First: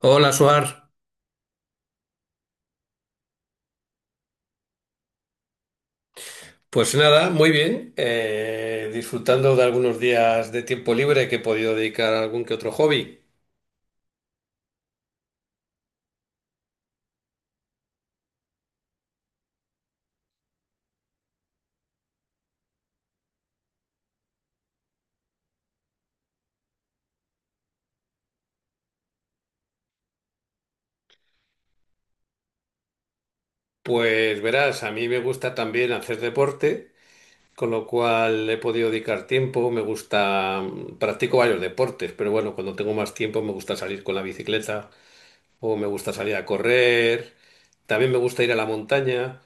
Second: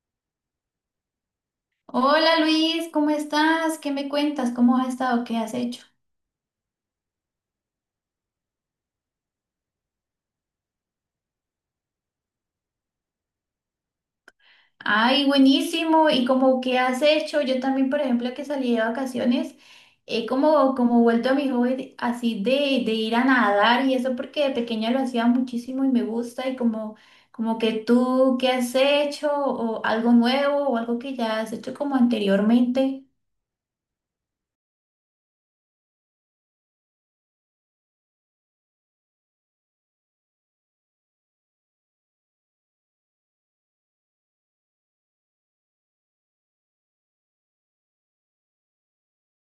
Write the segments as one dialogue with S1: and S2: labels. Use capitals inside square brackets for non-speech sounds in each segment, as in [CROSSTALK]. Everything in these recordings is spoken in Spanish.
S1: Hola, Suar.
S2: Hola Luis, ¿cómo estás? ¿Qué me cuentas? ¿Cómo has estado? ¿Qué has hecho?
S1: Pues nada, muy bien. Disfrutando de algunos días de tiempo libre que he podido dedicar a algún que otro hobby.
S2: Ay, buenísimo. ¿Y como qué has hecho? Yo también, por ejemplo, que salí de vacaciones, he como, vuelto a mi hobby de ir a nadar y eso porque de pequeña lo hacía muchísimo y me gusta y como, como que tú, ¿qué has hecho? ¿O algo nuevo o algo que ya has hecho como anteriormente?
S1: Pues verás, a mí me gusta también hacer deporte, con lo cual he podido dedicar tiempo. Me gusta, practico varios deportes, pero bueno, cuando tengo más tiempo me gusta salir con la bicicleta o me gusta salir a correr. También me gusta ir a la montaña.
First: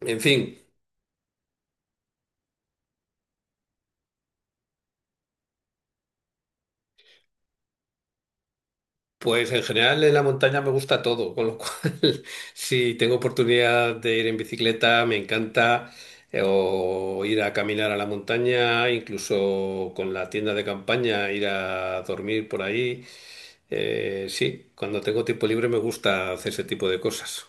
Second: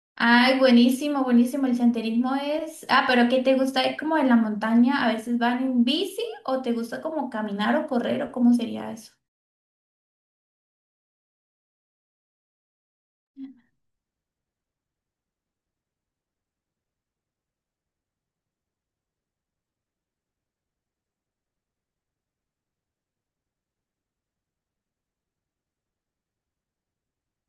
S1: En fin.
S2: Ay, buenísimo, buenísimo. El senderismo es... Ah, pero ¿qué te gusta? ¿Es como en la montaña? ¿A veces van en bici o te gusta como caminar o correr o cómo sería eso?
S1: Pues en general en la montaña me gusta todo, con lo cual [LAUGHS] si tengo oportunidad de ir en bicicleta me encanta, o ir a caminar a la montaña, incluso con la tienda de campaña ir a dormir por ahí. Sí, cuando tengo tiempo libre me gusta hacer ese tipo de cosas.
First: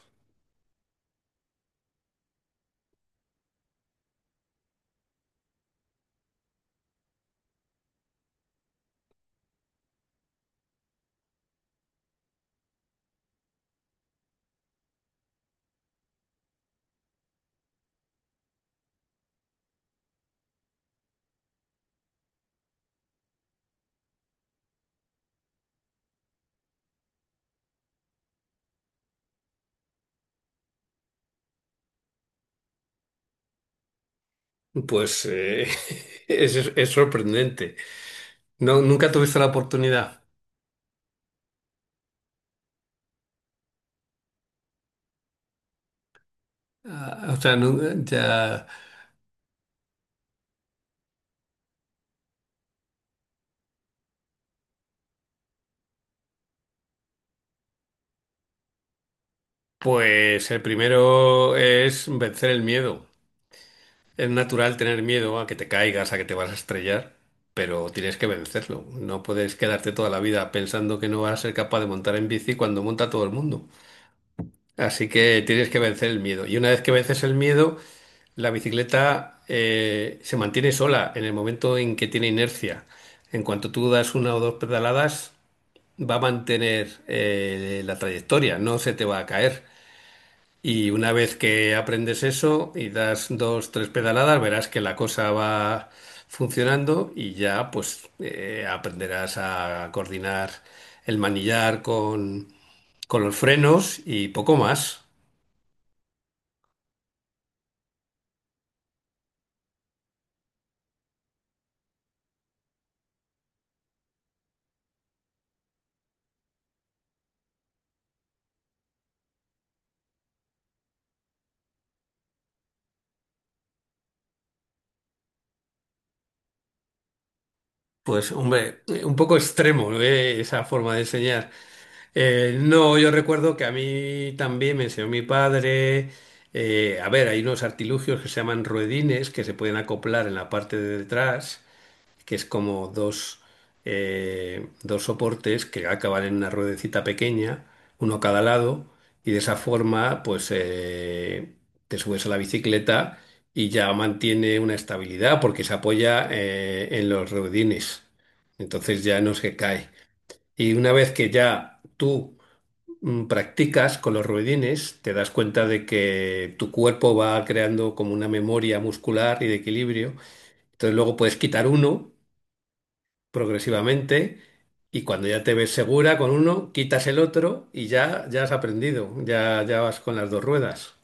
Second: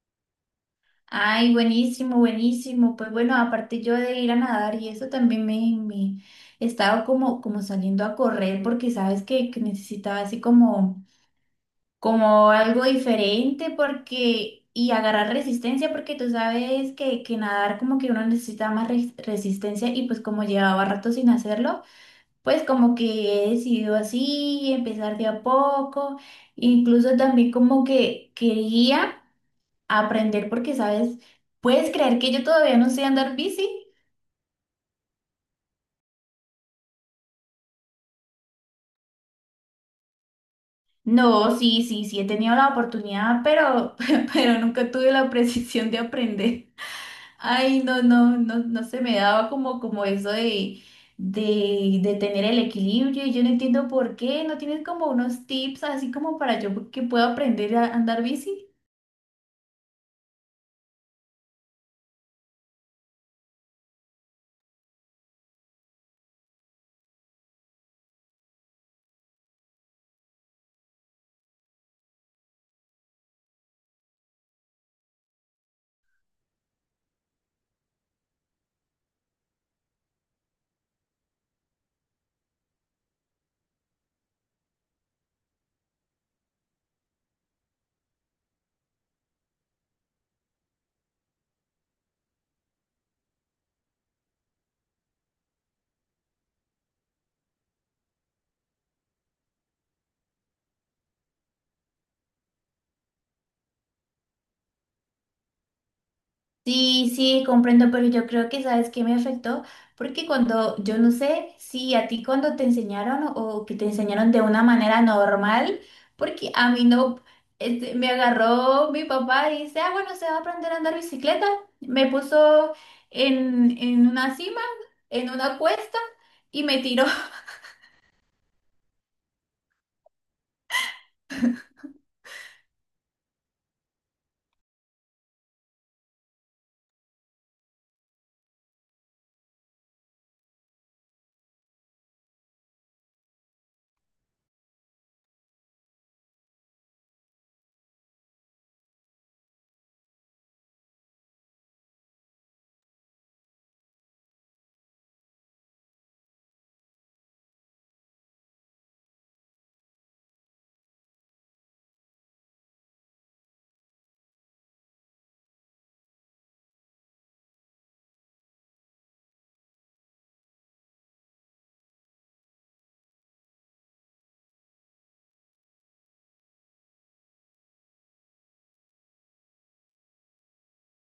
S2: Ay, buenísimo, buenísimo. Pues bueno, aparte yo de ir a nadar y eso también me he estado como, como saliendo a correr porque sabes que necesitaba así como, como algo diferente porque... Y agarrar resistencia porque tú sabes que nadar como que uno necesita más resistencia y pues como llevaba rato sin hacerlo. Pues como que he decidido así, empezar de a poco, incluso también como que quería aprender porque, ¿sabes? ¿Puedes creer que yo todavía no sé andar bici?
S1: Pues [LAUGHS] es sorprendente. No, nunca tuviste la oportunidad.
S2: No, sí, sí, sí, he tenido la oportunidad, pero, [LAUGHS] pero nunca tuve la precisión de aprender.
S1: Ah, o sea,
S2: Ay, no, no, no,
S1: ya.
S2: no se me daba como, como eso de tener el equilibrio y yo no entiendo por qué. ¿No tienes como unos tips así como para yo que pueda aprender a andar bici?
S1: Pues el primero es vencer el miedo. Es natural tener miedo a que te caigas, a que te vas a estrellar, pero tienes que vencerlo. No puedes quedarte toda la vida pensando que no vas a ser capaz de montar en bici cuando monta todo el mundo. Así que tienes que vencer el miedo. Y una vez que vences el miedo, la bicicleta se mantiene sola en el momento en que tiene inercia. En cuanto tú das una o dos pedaladas, va a mantener la trayectoria, no se te va a caer. Y una vez que aprendes eso y das dos, tres pedaladas, verás que la cosa va funcionando y ya pues aprenderás a coordinar el manillar con los frenos y poco más.
S2: Sí, sí, comprendo, pero yo creo que sabes que me afectó, porque cuando, yo no sé si a ti cuando te enseñaron o que te enseñaron de una manera normal, porque a mí no, este, me agarró mi papá y dice, ah, bueno, se va a aprender a andar bicicleta, me puso en una cima, en una cuesta y me tiró.
S1: Pues hombre, un poco extremo, ¿eh? Esa forma de enseñar. No, yo recuerdo que a mí también me enseñó mi padre. A ver, hay unos artilugios que se llaman ruedines que se pueden acoplar en la parte de detrás, que es como dos, dos soportes que acaban en una ruedecita pequeña, uno a cada lado, y de esa forma, pues te subes a la bicicleta y ya mantiene una estabilidad porque se apoya en los ruedines. Entonces ya no se cae. Y una vez que ya tú practicas con los ruedines, te das cuenta de que tu cuerpo va creando como una memoria muscular y de equilibrio. Entonces luego puedes quitar uno progresivamente y cuando ya te ves segura con uno, quitas el otro y ya, ya has aprendido, ya, ya vas con las dos ruedas.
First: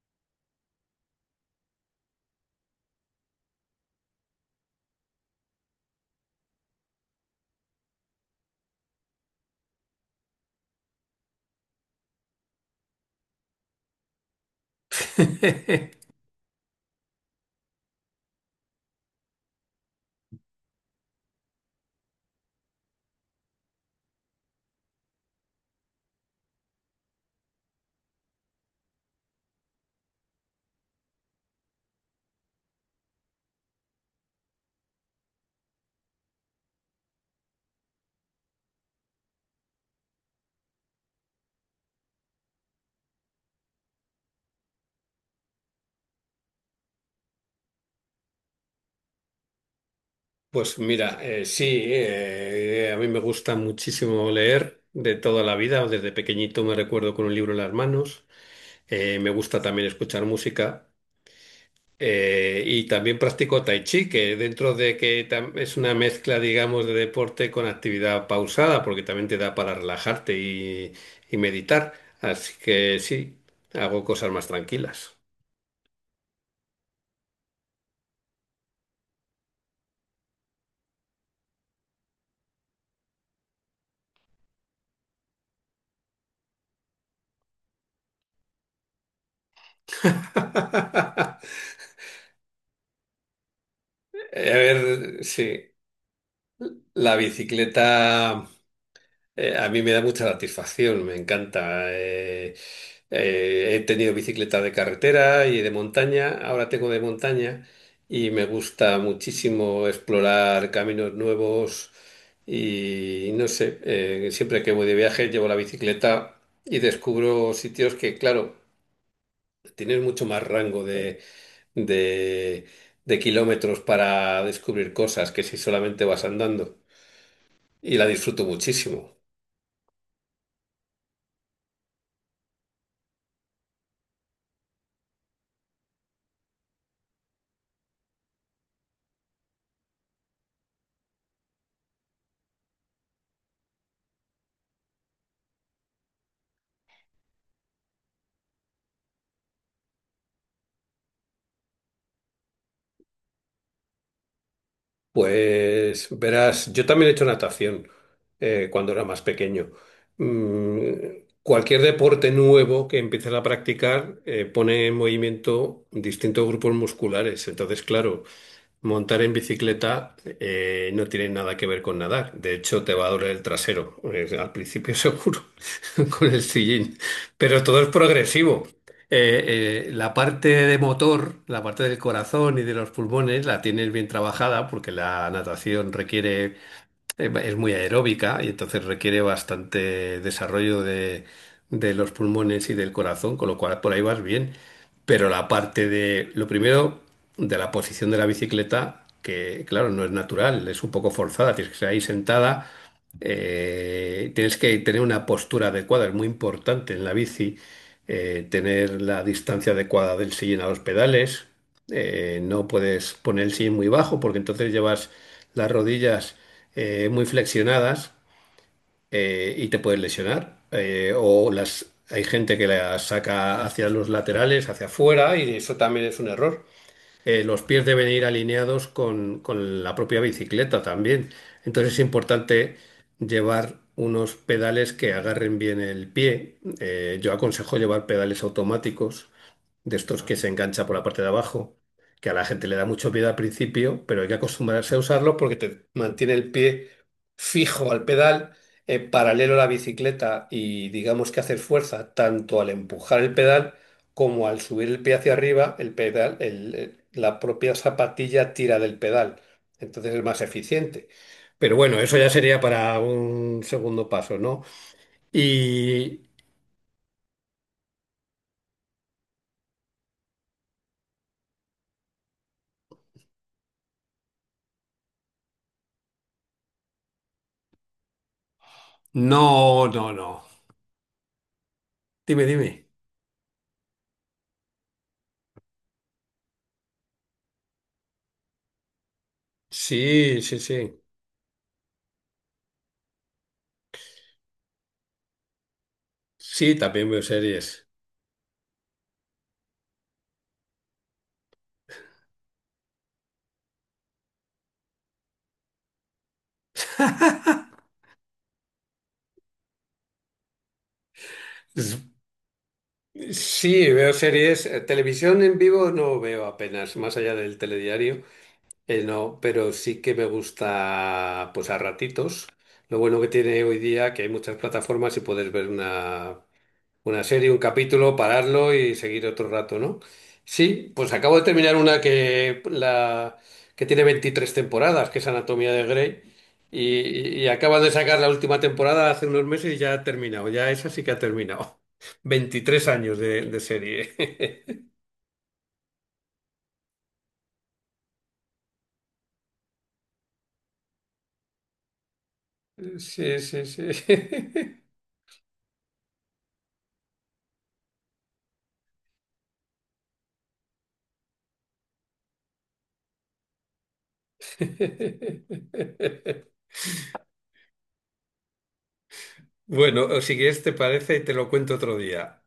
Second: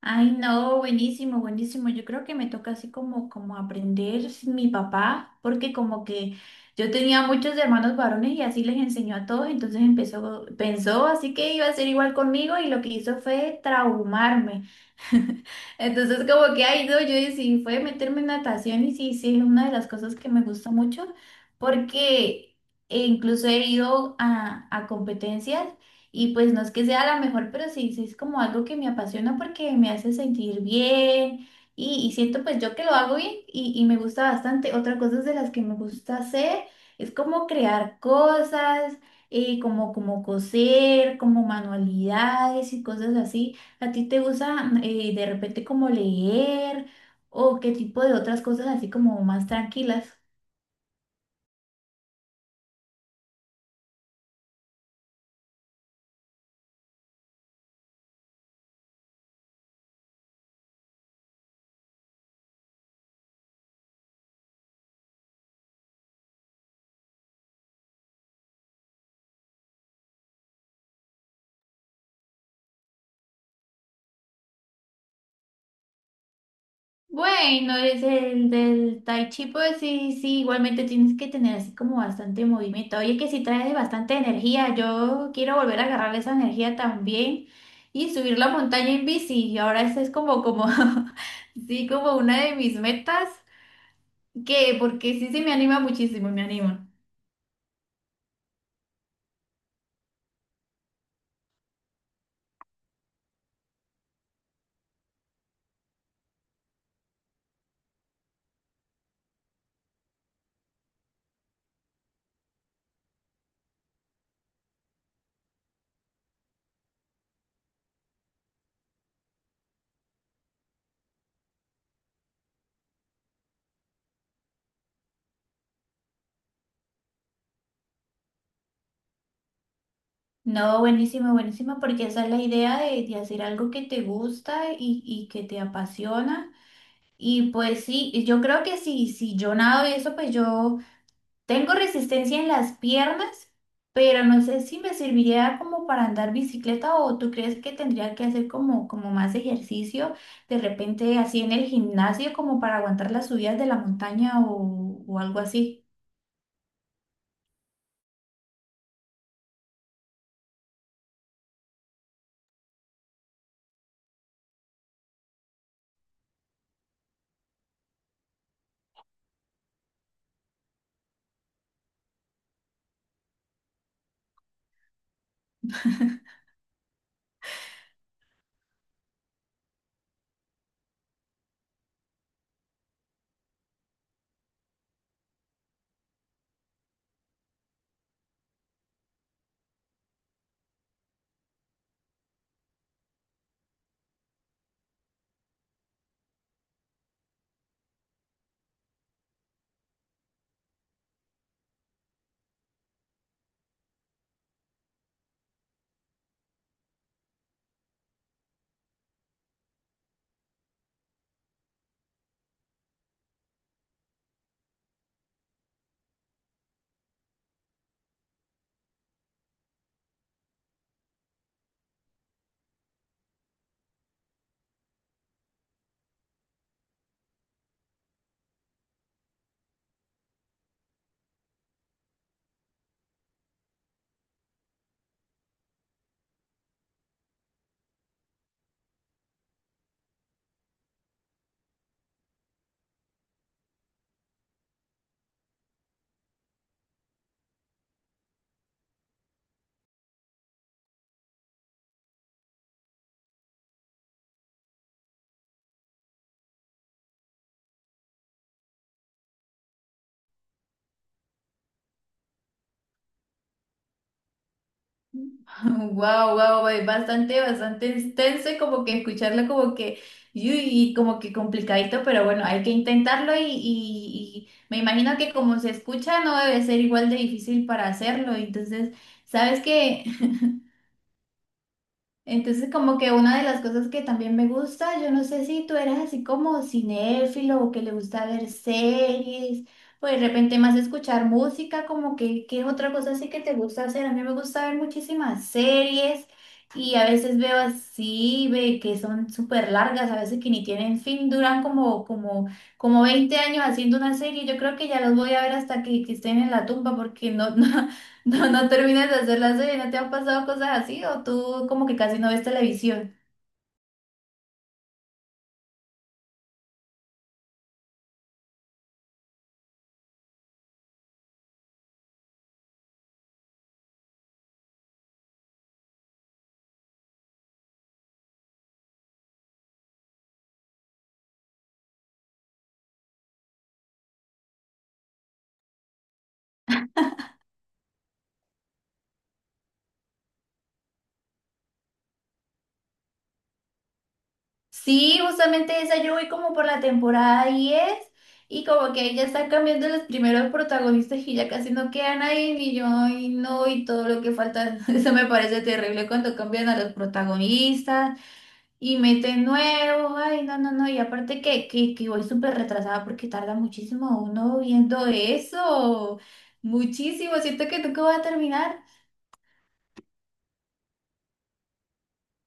S2: Ay, no, buenísimo, buenísimo. Yo creo que me toca así como, como aprender mi papá, porque como que yo tenía muchos hermanos varones y así les enseñó a todos, entonces empezó, pensó así que iba a ser igual conmigo y lo que hizo fue traumarme. [LAUGHS]
S1: [LAUGHS]
S2: Entonces como que, ay, no, yo decidí fue meterme en natación y sí, sí, es una de las cosas que me gusta mucho porque incluso he ido a competencias y pues no es que sea la mejor, pero sí, sí es como algo que me apasiona porque me hace sentir bien y siento pues yo que lo hago bien y me gusta bastante. Otra cosa de las que me gusta hacer es como crear cosas, como, como coser, como manualidades y cosas así. ¿A ti te gusta de repente como leer o qué tipo de otras cosas así como más tranquilas?
S1: Pues mira, sí, a mí me gusta muchísimo leer de toda la vida, desde pequeñito me recuerdo con un libro en las manos. Me gusta también escuchar música. Y también practico tai chi, que dentro de que es una mezcla, digamos, de deporte con actividad pausada, porque también te da para relajarte y meditar. Así que sí, hago cosas más tranquilas.
S2: Bueno, es el del Tai Chi, pues sí, sí, igualmente tienes que tener así como bastante movimiento. Oye, que sí trae bastante energía. Yo quiero volver a agarrar esa energía también y subir la montaña en bici. Y ahora esa
S1: [LAUGHS]
S2: es como, como,
S1: A
S2: [LAUGHS] sí, como una de mis metas, que porque
S1: ver,
S2: sí, sí me
S1: sí,
S2: anima muchísimo, me anima.
S1: la bicicleta. A mí me da mucha satisfacción, me encanta. He tenido bicicleta de carretera y de montaña, ahora tengo de montaña y me gusta muchísimo explorar caminos nuevos y no sé, siempre que voy de viaje llevo la bicicleta y descubro sitios que, claro, tienes mucho más rango de, de, de kilómetros para descubrir cosas que si solamente vas andando, y la disfruto muchísimo.
S2: No, buenísimo, buenísimo, porque esa es la idea de hacer algo que te gusta y que te apasiona. Y pues sí, y yo creo que si, si yo nado y eso, pues yo tengo resistencia en las piernas, pero no sé si me serviría como para andar bicicleta o tú crees que tendría que hacer como, como más ejercicio, de repente así en el gimnasio, como para aguantar las subidas de la montaña o algo así.
S1: Pues verás, yo también he hecho natación cuando era más pequeño. Mm, Cualquier deporte nuevo que empieces a practicar pone en movimiento distintos grupos musculares. Entonces, claro, montar en bicicleta no tiene nada que ver con nadar. De hecho, te va a doler el trasero, al principio [LAUGHS] seguro, con el sillín. Pero todo es progresivo. La parte de motor, la parte del corazón y de los pulmones, la tienes bien trabajada porque la natación requiere, es muy aeróbica y entonces requiere bastante desarrollo de los pulmones y del corazón, con lo cual por ahí vas bien. Pero la parte de, lo primero, de la posición de la bicicleta, que claro, no es natural, es un poco forzada, tienes que estar ahí sentada, tienes que tener una postura adecuada, es muy importante en la bici, tener la distancia adecuada del sillín a los pedales. No puedes poner el sillín muy bajo porque entonces llevas las rodillas muy flexionadas y te puedes lesionar. O las, hay gente que las saca hacia los laterales, hacia afuera, y eso también es un error. Los pies deben ir alineados con la propia bicicleta también. Entonces es importante llevar unos pedales que agarren bien el pie. Yo aconsejo llevar pedales automáticos, de estos que se engancha por la parte de abajo, que a la gente le da mucho miedo al principio, pero hay que acostumbrarse a usarlo porque te mantiene el pie fijo al pedal, paralelo a la bicicleta, y digamos que hacer fuerza tanto al empujar el pedal como al subir el pie hacia arriba, el pedal, la propia zapatilla tira del pedal. Entonces es más eficiente. Pero bueno, eso ya sería para un segundo paso, ¿no? Y
S2: Wow, wow, bastante, bastante extenso y como que escucharlo como que, y y como que complicadito, pero bueno, hay que intentarlo y me imagino que como se escucha no debe ser igual de difícil para hacerlo. Entonces, ¿sabes
S1: no,
S2: qué?
S1: no, no. Dime,
S2: Entonces,
S1: dime.
S2: como que una de las cosas que también me gusta, yo no sé si tú eres así como cinéfilo o que le gusta ver series o de
S1: Sí, sí,
S2: repente más
S1: sí.
S2: escuchar música, como que, ¿qué es otra cosa así que te gusta hacer? A mí me gusta ver muchísimas series
S1: Sí,
S2: y a
S1: también veo
S2: veces veo
S1: series.
S2: así, ve que son súper largas, a veces que ni tienen fin, duran como, como, como 20 años haciendo una serie. Yo creo que ya los voy a ver hasta que estén en la tumba porque no, [LAUGHS] no,
S1: [LAUGHS]
S2: no, no terminas de hacer la serie. ¿No te han pasado cosas así? ¿O tú como que casi no ves televisión?
S1: Sí, veo series. Televisión en vivo no veo apenas, más allá del telediario. No, pero sí que me gusta, pues a ratitos. Lo bueno que tiene hoy día que hay muchas plataformas y puedes ver una serie, un capítulo, pararlo y seguir otro rato, ¿no? Sí, pues acabo de terminar una que tiene 23 temporadas, que es Anatomía de Grey, y acaban de sacar la última temporada hace unos meses y ya ha terminado, ya esa sí que ha terminado. [LAUGHS] 23 años de serie. [LAUGHS]
S2: Sí, justamente esa yo voy como por la temporada 10 y como que ya están cambiando los primeros protagonistas y ya casi no queda nadie, ni yo, y
S1: Sí, sí,
S2: no,
S1: sí.
S2: y todo lo que falta. [LAUGHS] Eso me parece terrible cuando cambian a los protagonistas y meten nuevos, ay, no, no, no, y aparte que voy súper retrasada porque tarda muchísimo uno viendo
S1: [LAUGHS]
S2: eso, muchísimo, siento que nunca va a terminar.
S1: Bueno, o si quieres, te parece, te lo cuento otro día.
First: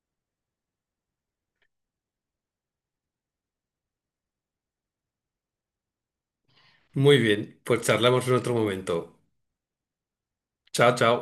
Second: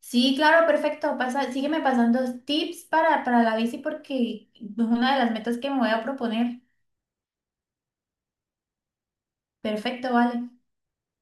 S2: Sí, claro, perfecto. Pasa, sígueme pasando tips para la bici porque es una de las metas que me voy a proponer.
S1: Muy bien, pues charlamos en otro momento.
S2: Perfecto, vale.
S1: Chao, chao.